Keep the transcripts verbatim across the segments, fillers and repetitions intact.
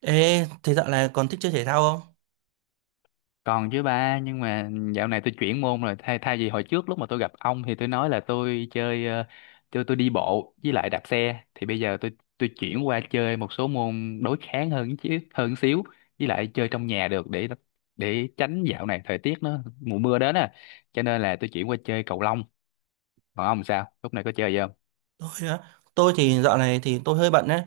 Ê, thế dạo này còn thích chơi thể thao không? Còn chứ ba, nhưng mà dạo này tôi chuyển môn rồi. Thay thay vì hồi trước lúc mà tôi gặp ông thì tôi nói là tôi chơi ờ, tôi tôi đi bộ với lại đạp xe, thì bây giờ tôi tôi chuyển qua chơi một số môn đối kháng hơn chứ, hơn xíu, với lại chơi trong nhà được, để để tránh dạo này thời tiết nó mùa mưa đến à. Cho nên là tôi chuyển qua chơi cầu lông. Còn ông sao? Lúc này có chơi gì không? Tôi á, tôi thì dạo này thì tôi hơi bận đấy,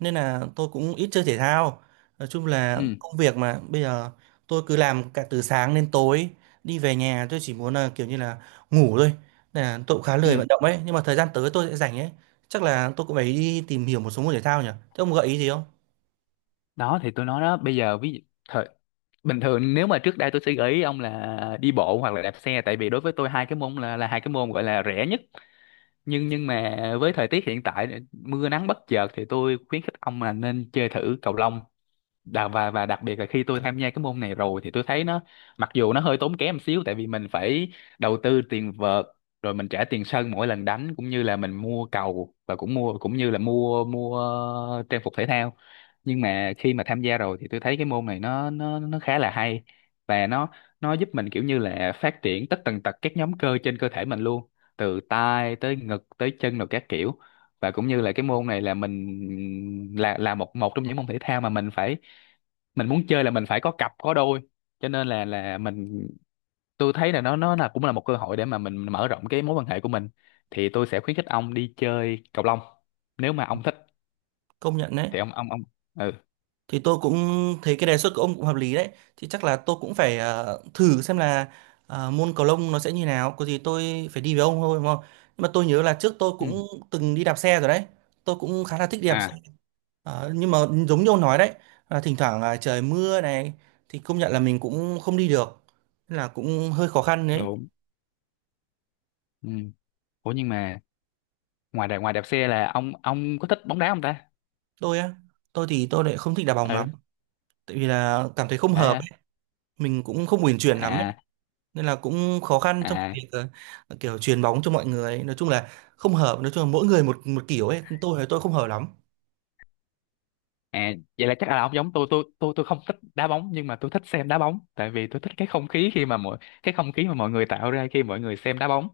nên là tôi cũng ít chơi thể thao. Nói chung là Ừ. công việc mà bây giờ tôi cứ làm cả từ sáng đến tối, đi về nhà tôi chỉ muốn là kiểu như là ngủ thôi. Nên là tôi cũng khá lười Ừ. vận động ấy, nhưng mà thời gian tới tôi sẽ rảnh ấy. Chắc là tôi cũng phải đi tìm hiểu một số môn thể thao nhỉ? Thế ông gợi ý gì không? Đó thì tôi nói đó, bây giờ ví dụ thời bình thường, nếu mà trước đây tôi sẽ gợi ý ông là đi bộ hoặc là đạp xe, tại vì đối với tôi hai cái môn là là hai cái môn gọi là rẻ nhất. Nhưng nhưng mà với thời tiết hiện tại mưa nắng bất chợt thì tôi khuyến khích ông là nên chơi thử cầu lông. Đà- và và đặc biệt là khi tôi tham gia cái môn này rồi thì tôi thấy nó, mặc dù nó hơi tốn kém một xíu tại vì mình phải đầu tư tiền vợt, rồi mình trả tiền sân mỗi lần đánh, cũng như là mình mua cầu, và cũng mua cũng như là mua mua trang phục thể thao. Nhưng mà khi mà tham gia rồi thì tôi thấy cái môn này nó nó nó khá là hay, và nó nó giúp mình kiểu như là phát triển tất tần tật các nhóm cơ trên cơ thể mình luôn, từ tay tới ngực tới chân rồi các kiểu. Và cũng như là cái môn này là mình là là một một trong những môn thể thao mà mình phải mình muốn chơi là mình phải có cặp có đôi, cho nên là là mình tôi thấy là nó nó là cũng là một cơ hội để mà mình mở rộng cái mối quan hệ của mình. Thì tôi sẽ khuyến khích ông đi chơi cầu lông, nếu mà ông thích Công nhận đấy. thì ông ông ông Ừ, Thì tôi cũng thấy cái đề xuất của ông cũng hợp lý đấy, thì chắc là tôi cũng phải ờ, thử xem là ờ, môn cầu lông nó sẽ như nào. Có gì tôi phải đi với ông thôi, đúng không? Nhưng mà tôi nhớ là trước tôi ừ. cũng từng đi đạp xe rồi đấy, tôi cũng khá là thích đi đạp xe. À, Ờ, nhưng mà giống như ông nói đấy, là thỉnh thoảng là trời mưa này, thì công nhận là mình cũng không đi được. Nên là cũng hơi khó khăn đấy. đúng. Ừ. Ủa nhưng mà ngoài đạp ngoài đạp xe là ông ông có thích bóng đá không ta? Tôi á, tôi thì tôi lại không thích đá bóng Ừ. lắm, tại vì là cảm thấy không Đấy hợp à. ấy. Mình cũng không uyển chuyển lắm ấy. À, Nên là cũng khó khăn trong à, việc ờ, ờ, kiểu truyền bóng cho mọi người ấy. Nói chung là không hợp, nói chung là mỗi người một một kiểu ấy, tôi thì tôi không hợp lắm. à, vậy là chắc là ông giống tôi tôi tôi tôi không thích đá bóng, nhưng mà tôi thích xem đá bóng, tại vì tôi thích cái không khí khi mà mọi cái không khí mà mọi người tạo ra khi mọi người xem đá bóng.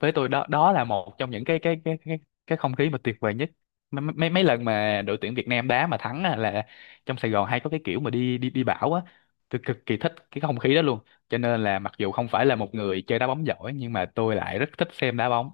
Với tôi đó đó là một trong những cái cái cái cái cái không khí mà tuyệt vời nhất. Mấy mấy mấy lần mà đội tuyển Việt Nam đá mà thắng á, là trong Sài Gòn hay có cái kiểu mà đi đi đi bão á, tôi cực kỳ thích cái không khí đó luôn. Cho nên là mặc dù không phải là một người chơi đá bóng giỏi, nhưng mà tôi lại rất thích xem đá bóng.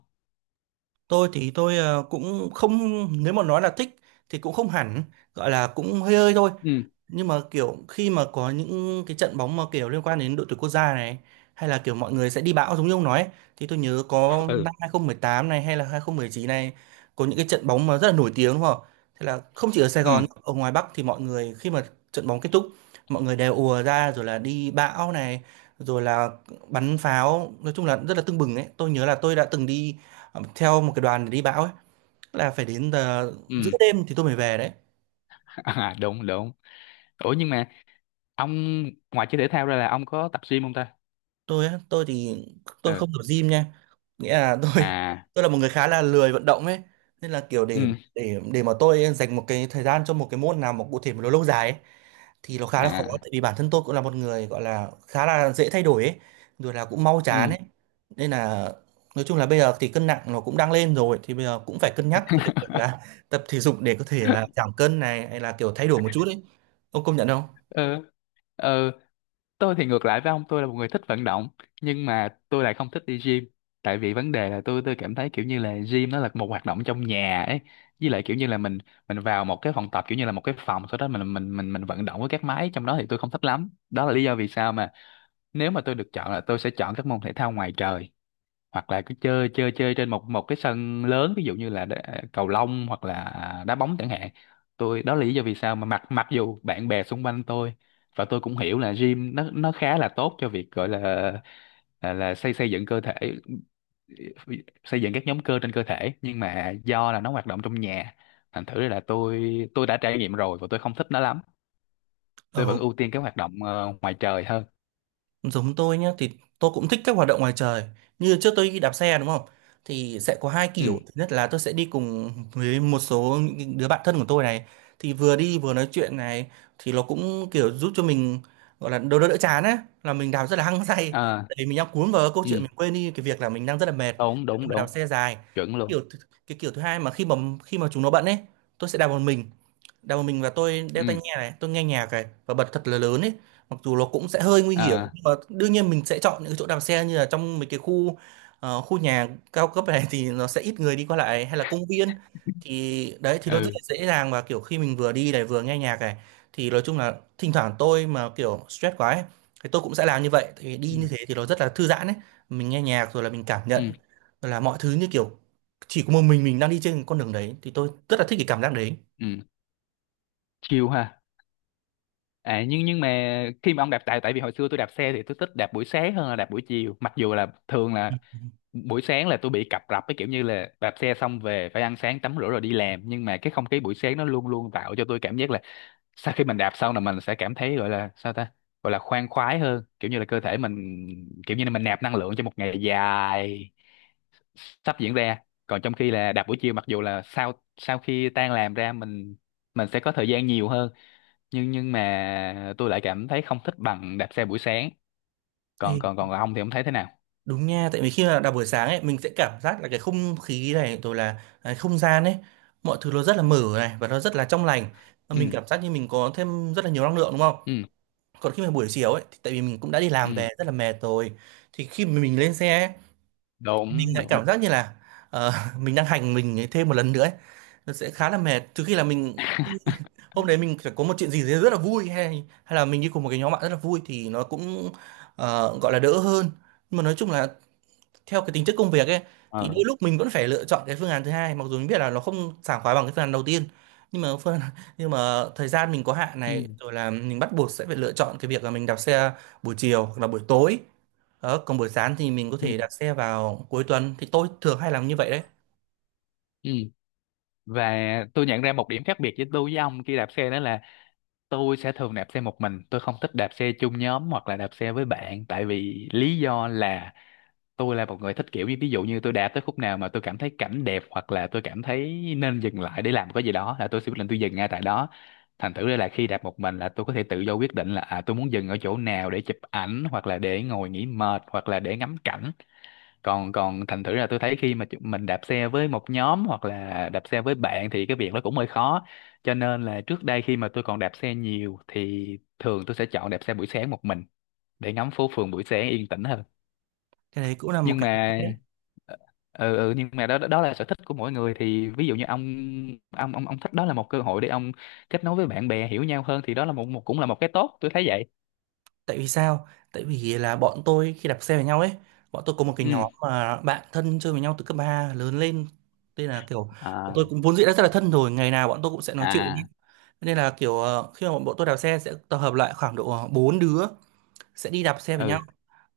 Tôi thì tôi ờ, cũng không, nếu mà nói là thích thì cũng không hẳn, gọi là cũng hơi hơi thôi. Ừ. Nhưng mà kiểu khi mà có những cái trận bóng mà kiểu liên quan đến đội tuyển quốc gia này, hay là kiểu mọi người sẽ đi bão giống như ông nói ấy, thì tôi nhớ có Ừ. năm hai không một tám này hay là hai không một chín này, có những cái trận bóng mà rất là nổi tiếng đúng không? Thế là không chỉ ở Sài Ừ. Gòn, ở ngoài Bắc thì mọi người khi mà trận bóng kết thúc, mọi người đều ùa ra rồi là đi bão này, rồi là bắn pháo, nói chung là rất là tưng bừng ấy. Tôi nhớ là tôi đã từng đi ờ, theo một cái đoàn để đi bão ấy, là phải đến giờ giữa Ừ. đêm thì tôi mới về đấy. À, đúng, đúng. Ủa nhưng mà ông, ngoài chơi thể thao ra là ông có tập gym không ta? Tôi á, tôi thì tôi Ừ. không tập gym nha, nghĩa là tôi À. tôi là một người khá là lười vận động ấy, nên là kiểu để Ừ. để để mà tôi dành một cái thời gian cho một cái môn nào mà cụ thể mà nó lâu dài ấy, thì nó khá là khó, À. tại vì bản thân tôi cũng là một người gọi là khá là dễ thay đổi ấy, rồi là cũng mau chán Ừ. ấy. Nên là nói chung là bây giờ thì cân nặng nó cũng đang lên rồi, thì bây giờ cũng phải cân nhắc cho cái việc là tập thể dục để có thể là giảm cân này, hay là kiểu thay đổi một chút ấy. Ông công nhận Ừ. Ừ. Tôi thì ngược lại với ông, tôi là một người thích vận động, nhưng mà tôi lại không thích đi gym. Tại vì vấn đề là tôi tôi cảm thấy kiểu như là gym nó là một hoạt động trong nhà ấy. Với lại kiểu như là mình mình vào một cái phòng tập, kiểu như là một cái phòng, sau đó mình mình mình mình vận động với các máy trong đó thì tôi không thích lắm. Đó là lý do vì sao mà nếu mà tôi được chọn là tôi sẽ chọn các môn thể thao ngoài trời, hoặc là cứ chơi chơi chơi trên một một cái sân lớn, ví dụ như là đá- à, cầu lông hoặc là đá bóng chẳng hạn. Tôi, đó là lý do vì sao mà mặc mặc dù bạn bè xung quanh tôi, và tôi cũng hiểu là gym nó nó khá là tốt cho việc gọi là là, là xây xây dựng cơ thể, xây dựng các nhóm cơ trên cơ thể, nhưng mà do là nó hoạt động trong nhà, thành thử là tôi tôi đã trải nghiệm rồi và tôi không thích nó lắm. Tôi không? vẫn ưu tiên cái hoạt động ờ, ngoài trời hơn. Giống tôi nhé, thì tôi cũng thích các hoạt động ngoài trời, như trước tôi đi đạp xe đúng không, thì sẽ có hai Ừ. kiểu. Thứ nhất là tôi sẽ đi cùng với một số những đứa bạn thân của tôi này, thì vừa đi vừa nói chuyện này, thì nó cũng kiểu giúp cho mình, gọi là đỡ đỡ đỡ chán á, là mình đạp rất là hăng say, À, để mình đang cuốn vào câu ừ. chuyện, mình quên đi cái việc là mình đang rất là mệt Đúng, khi đúng, mà đạp đúng. xe dài. Cái Chuẩn luôn. kiểu th- cái kiểu thứ hai mà khi mà khi mà chúng nó bận ấy, tôi sẽ đạp một mình, đeo một mình, và tôi đeo tai Ừ. nghe này, tôi nghe nhạc này và bật thật là lớn ấy. Mặc dù nó cũng sẽ hơi nguy hiểm, À. nhưng mà đương nhiên mình sẽ chọn những cái chỗ đạp xe như là trong mấy cái khu ờ, khu nhà cao cấp này, thì nó sẽ ít người đi qua lại, hay là công viên. Thì đấy, thì nó rất là Ừ. dễ dàng. Và kiểu khi mình vừa đi này vừa nghe nhạc này, thì nói chung là thỉnh thoảng tôi mà kiểu stress quá ấy, thì tôi cũng sẽ làm như vậy, tại vì đi Ừ. như thế thì nó rất là thư giãn ấy. Mình nghe nhạc, rồi là mình cảm nhận, Ừ. rồi là mọi thứ như kiểu chỉ có một mình mình đang đi trên con đường đấy, thì tôi rất là thích cái cảm giác đấy. Ừ. Chiều ha. À, nhưng nhưng mà khi mà ông đạp tại tại vì hồi xưa tôi đạp xe thì tôi thích đạp buổi sáng hơn là đạp buổi chiều, mặc dù là thường là buổi sáng là tôi bị cập rập, cái kiểu như là đạp xe xong về phải ăn sáng tắm rửa rồi đi làm, nhưng mà cái không khí buổi sáng nó luôn luôn tạo cho tôi cảm giác là sau khi mình đạp xong là mình sẽ cảm thấy gọi là sao ta, gọi là khoan khoái hơn, kiểu như là cơ thể mình kiểu như là mình nạp năng lượng cho một ngày dài sắp diễn ra. Còn trong khi là đạp buổi chiều, mặc dù là sau sau khi tan làm ra mình mình sẽ có thời gian nhiều hơn, nhưng nhưng mà tôi lại cảm thấy không thích bằng đạp xe buổi sáng. Ê, Còn còn còn ông thì ông thấy thế nào? đúng nha, tại vì khi mà đọc buổi sáng ấy, mình sẽ cảm giác là cái không khí này, rồi là cái không gian ấy, mọi thứ nó rất là mở này và nó rất là trong lành. Và Ừ. mình cảm giác như mình có thêm rất là nhiều năng lượng đúng không? Ừ. Còn khi mà buổi chiều ấy, thì tại vì mình cũng đã đi Ừ. làm về rất là mệt rồi. Thì khi mà mình lên xe ấy, thì mình Đúng, lại đúng. cảm giác như là ờ, mình đang hành mình thêm một lần nữa ấy. Nó sẽ khá là mệt. Trừ khi là mình hôm đấy mình phải có một chuyện gì đấy rất là vui, hay hay là mình đi cùng một cái nhóm bạn rất là vui, thì nó cũng ờ, gọi là đỡ hơn. Nhưng mà nói chung là theo cái tính chất công việc ấy, thì Ờ. đôi lúc mình vẫn phải lựa chọn cái phương án thứ hai, mặc dù mình biết là nó không sảng khoái bằng cái phương án đầu tiên. Nhưng mà phương nhưng mà thời gian mình có hạn Ừ. này, rồi là mình bắt buộc sẽ phải lựa chọn cái việc là mình đạp xe buổi chiều hoặc là buổi tối. Đó, còn buổi sáng thì mình có Ừ. thể đạp xe vào cuối tuần, thì tôi thường hay làm như vậy đấy. Ừ. Và tôi nhận ra một điểm khác biệt với tôi với ông khi đạp xe, đó là tôi sẽ thường đạp xe một mình, tôi không thích đạp xe chung nhóm hoặc là đạp xe với bạn, tại vì lý do là tôi là một người thích kiểu như ví dụ như tôi đạp tới khúc nào mà tôi cảm thấy cảnh đẹp hoặc là tôi cảm thấy nên dừng lại để làm cái gì đó là tôi sẽ quyết định tôi dừng ngay tại đó. Thành thử ra là khi đạp một mình là tôi có thể tự do quyết định là à, tôi muốn dừng ở chỗ nào để chụp ảnh hoặc là để ngồi nghỉ mệt hoặc là để ngắm cảnh. Còn còn thành thử là tôi thấy khi mà chúng- mình đạp xe với một nhóm hoặc là đạp xe với bạn thì cái việc đó cũng hơi khó. Cho nên là trước đây khi mà tôi còn đạp xe nhiều thì thường tôi sẽ chọn đạp xe buổi sáng một mình, để ngắm phố phường buổi sáng yên tĩnh hơn. Cái đấy cũng là một Nhưng cái, mà ờ, ừ, ừ Nhưng mà đó đó là sở thích của mỗi người. Thì ví dụ như ông ông ông ông thích đó là một cơ hội để ông kết nối với bạn bè, hiểu nhau hơn, thì đó là một, một cũng là một cái tốt, tôi thấy vậy. tại vì sao, tại vì là bọn tôi khi đạp xe với nhau ấy, bọn tôi có một cái nhóm Ừ. mà bạn thân chơi với nhau từ cấp ba lớn lên, nên là kiểu bọn tôi À, cũng vốn dĩ đã rất là thân rồi, ngày nào bọn tôi cũng sẽ nói chuyện. à. Nên là kiểu ờ, khi mà bọn tôi đạp xe sẽ tập hợp lại khoảng độ ờ, bốn đứa, sẽ đi đạp xe với Ừ. nhau.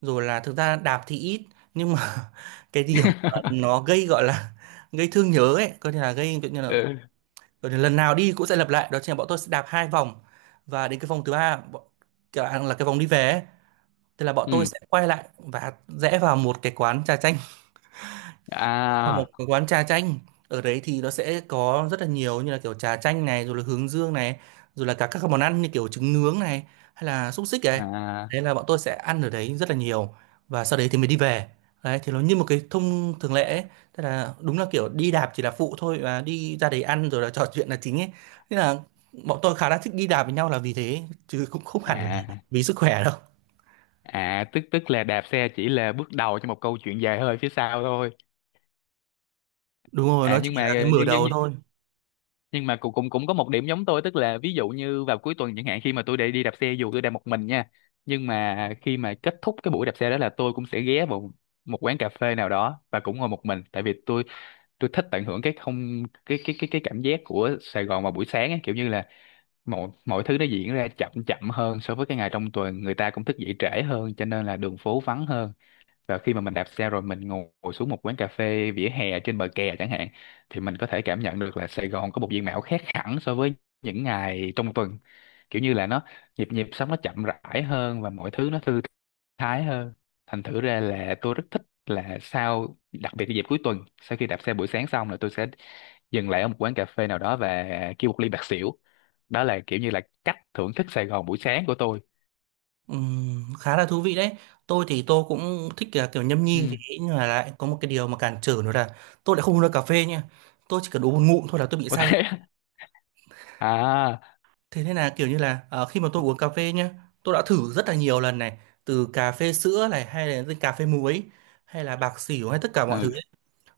Rồi là thực ra đạp thì ít, nhưng mà cái điểm nó gây, gọi là gây thương nhớ ấy, coi như là gây kiểu như là, Ừ. coi như lần nào đi cũng sẽ lặp lại, đó chính là bọn tôi sẽ đạp hai vòng, và đến cái vòng thứ ba bọn, kiểu là cái vòng đi về ấy, thì là bọn tôi Ừ. sẽ quay lại và rẽ vào một cái quán trà chanh, vào một À. cái quán trà chanh. Ở đấy thì nó sẽ có rất là nhiều, như là kiểu trà chanh này, rồi là hướng dương này, rồi là cả các món ăn như kiểu trứng nướng này, hay là xúc xích này, À. đấy là bọn tôi sẽ ăn ở đấy rất là nhiều, và sau đấy thì mới đi về. Đấy thì nó như một cái thông thường lệ ấy. Tức là đúng là kiểu đi đạp chỉ là phụ thôi, và đi ra đấy ăn rồi là trò chuyện là chính ấy. Thế là bọn tôi khá là thích đi đạp với nhau là vì thế, chứ cũng không hẳn là À. vì sức khỏe đâu. À, tức tức là đạp xe chỉ là bước đầu cho một câu chuyện dài hơi phía sau thôi. Đúng rồi, À nó chỉ nhưng mà, là cái mở nhưng nhưng đầu nhưng thôi. nhưng mà cũng cũng cũng có một điểm giống tôi, tức là ví dụ như vào cuối tuần chẳng hạn, khi mà tôi đi đi đạp xe, dù tôi đạp một mình nha, nhưng mà khi mà kết thúc cái buổi đạp xe đó là tôi cũng sẽ ghé vào một quán cà phê nào đó và cũng ngồi một mình, tại vì tôi tôi thích tận hưởng cái không cái cái cái cái cảm giác của Sài Gòn vào buổi sáng ấy, kiểu như là mọi mọi thứ nó diễn ra chậm chậm hơn so với cái ngày trong tuần, người ta cũng thức dậy trễ hơn cho nên là đường phố vắng hơn. Và khi mà mình đạp xe rồi mình ngồi xuống một quán cà phê vỉa hè trên bờ kè chẳng hạn, thì mình có thể cảm nhận được là Sài Gòn có một diện mạo khác hẳn so với những ngày trong tuần, kiểu như là nó, nhịp nhịp sống nó chậm rãi hơn và mọi thứ nó thư thái hơn. Thành thử ra là tôi rất thích là sau, đặc biệt là dịp cuối tuần, sau khi đạp xe buổi sáng xong là tôi sẽ dừng lại ở một quán cà phê nào đó và kêu một ly bạc xỉu. Đó là kiểu như là cách thưởng thức Sài Gòn buổi sáng của tôi. Ừm, khá là thú vị đấy. Tôi thì tôi cũng thích là kiểu nhâm nhi thì, Ừ. nhưng mà lại có một cái điều mà cản trở nữa là tôi lại không uống được cà phê nha. Tôi chỉ cần uống một ngụm thôi là tôi bị Có say. thế. À. Thế nên là kiểu như là ờ, khi mà tôi uống cà phê nhá, tôi đã thử rất là nhiều lần này, từ cà phê sữa này hay là cà phê muối hay là bạc xỉu hay tất cả mọi thứ. Ừ.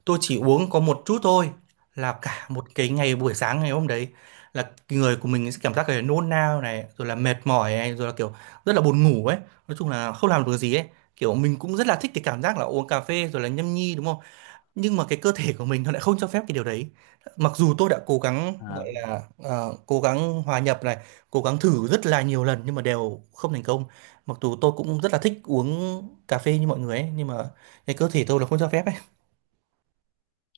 Tôi chỉ uống có một chút thôi là cả một cái ngày buổi sáng ngày hôm đấy là người của mình sẽ cảm giác cái nôn nao này rồi là mệt mỏi này rồi là kiểu rất là buồn ngủ ấy, nói chung là không làm được gì ấy. Kiểu mình cũng rất là thích cái cảm giác là uống cà phê rồi là nhâm nhi đúng không, nhưng mà cái cơ thể của mình nó lại không cho phép cái điều đấy. Mặc dù tôi đã cố gắng gọi À. là ờ, cố gắng hòa nhập này, cố gắng thử rất là nhiều lần nhưng mà đều không thành công. Mặc dù tôi cũng rất là thích uống cà phê như mọi người ấy, nhưng mà cái cơ thể tôi là không cho phép ấy.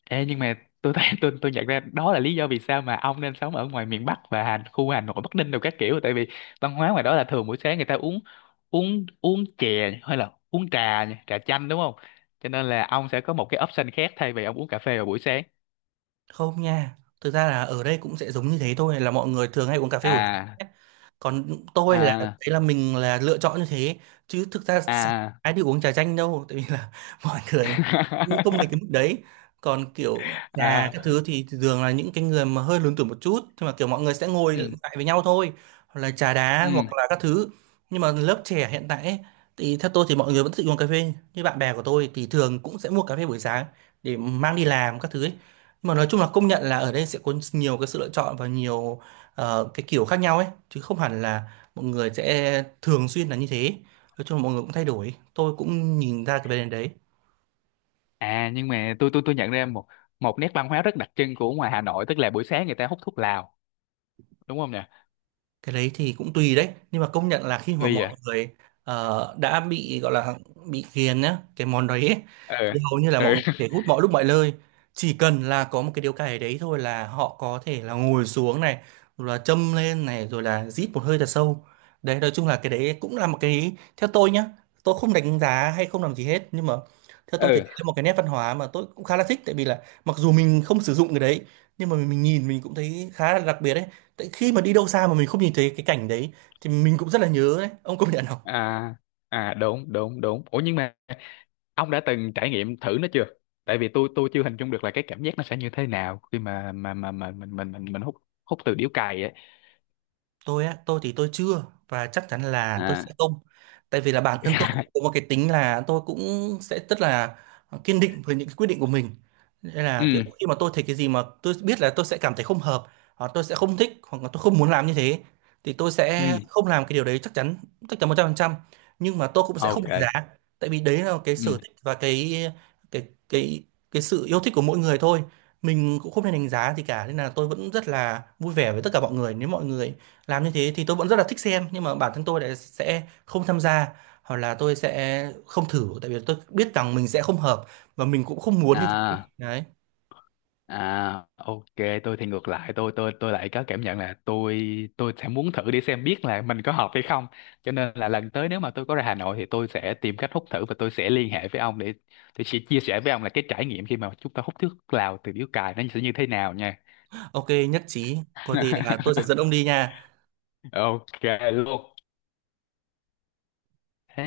Ê, nhưng mà tôi thấy, tôi tôi nhận ra đó là lý do vì sao mà ông nên sống ở ngoài miền Bắc, và Hà, khu Hà Nội, Bắc Ninh đồ các kiểu, tại vì văn hóa ngoài đó là thường buổi sáng người ta uống, uống uống chè hay là uống trà nhỉ, trà chanh, đúng không? Cho nên là ông sẽ có một cái option khác thay vì ông uống cà phê vào buổi sáng. Không nha, thực ra là ở đây cũng sẽ giống như thế thôi, là mọi người thường hay uống cà phê buổi À. sáng ấy. Còn tôi là đấy À. là mình là lựa chọn như thế, chứ thực ra sáng À. ai đi uống trà chanh đâu, tại vì là mọi người cũng không đến cái mức đấy. Còn kiểu trà các À. thứ thì thường là những cái người mà hơi lớn tuổi một chút, nhưng mà kiểu mọi người sẽ ngồi Ừ. lại với nhau thôi, hoặc là trà đá hoặc Ừ. là các thứ. Nhưng mà lớp trẻ hiện tại ấy, thì theo tôi thì mọi người vẫn thích uống cà phê, như bạn bè của tôi thì thường cũng sẽ mua cà phê buổi sáng để mang đi làm các thứ ấy. Nhưng mà nói chung là công nhận là ở đây sẽ có nhiều cái sự lựa chọn và nhiều ờ, cái kiểu khác nhau ấy, chứ không hẳn là mọi người sẽ thường xuyên là như thế. Nói chung là mọi người cũng thay đổi, tôi cũng nhìn ra cái vấn đề đấy. À nhưng mà tôi tôi tôi nhận ra một, một nét văn hóa rất đặc trưng của ngoài Hà Nội, tức là buổi sáng người ta hút thuốc lào, đúng không nhỉ? Cái đấy thì cũng tùy đấy, nhưng mà công nhận là khi mà Tuy vậy. mọi người ờ, đã bị gọi là bị ghiền nhá cái món đấy ấy, Ừ. thì hầu như là mọi Ừ. người có thể hút mọi lúc mọi nơi. Chỉ cần là có một cái điếu cày đấy thôi là họ có thể là ngồi xuống này rồi là châm lên này rồi là rít một hơi thật sâu. Đấy, nói chung là cái đấy cũng là một cái, theo tôi nhá, tôi không đánh giá hay không làm gì hết, nhưng mà theo tôi thì Ừ. đấy là một cái nét văn hóa mà tôi cũng khá là thích, tại vì là mặc dù mình không sử dụng cái đấy, nhưng mà mình nhìn mình cũng thấy khá là đặc biệt đấy. Tại khi mà đi đâu xa mà mình không nhìn thấy cái cảnh đấy thì mình cũng rất là nhớ đấy, ông công nhận. À. À, đúng, đúng, đúng. Ủa nhưng mà ông đã từng trải nghiệm thử nó chưa? Tại vì tôi tôi chưa hình dung được là cái cảm giác nó sẽ như thế nào khi mà mà mà, mà, mình mình mình mình hút, hút từ điếu cày ấy. Tôi á, tôi thì tôi chưa, và chắc chắn là Ừ, tôi sẽ À. không, tại vì là bản thân tôi cũng có một cái tính là tôi cũng sẽ rất là kiên định với những cái quyết định của mình. Nên là kiểu Ừ. khi mà tôi thấy cái gì mà tôi biết là tôi sẽ cảm thấy không hợp, hoặc tôi sẽ không thích, hoặc là tôi không muốn làm như thế, thì tôi Ừ. sẽ không làm cái điều đấy, chắc chắn, chắc chắn một trăm phần trăm. Nhưng mà tôi cũng sẽ không OK. đánh giá, tại vì đấy là cái sở Ừ. thích và cái cái cái cái sự yêu thích của mỗi người thôi. Mình cũng không nên đánh giá gì cả, nên là tôi vẫn rất là vui vẻ với tất cả mọi người. Nếu mọi người làm như thế thì tôi vẫn rất là thích xem, nhưng mà bản thân tôi lại sẽ không tham gia, hoặc là tôi sẽ không thử, tại vì tôi biết rằng mình sẽ không hợp và mình cũng không muốn như thế À. đấy. À, ok, tôi thì ngược lại, tôi tôi tôi lại có cảm nhận là tôi tôi sẽ muốn thử đi xem biết là mình có hợp hay không. Cho nên là lần tới nếu mà tôi có ra Hà Nội thì tôi sẽ tìm cách hút thử, và tôi sẽ liên hệ với ông để tôi sẽ chia sẻ với ông là cái trải nghiệm khi mà chúng ta hút thuốc lào từ điếu cày nó sẽ như thế nào nha. Ok, nhất trí, có gì là tôi sẽ dẫn ông đi nha. Ok luôn.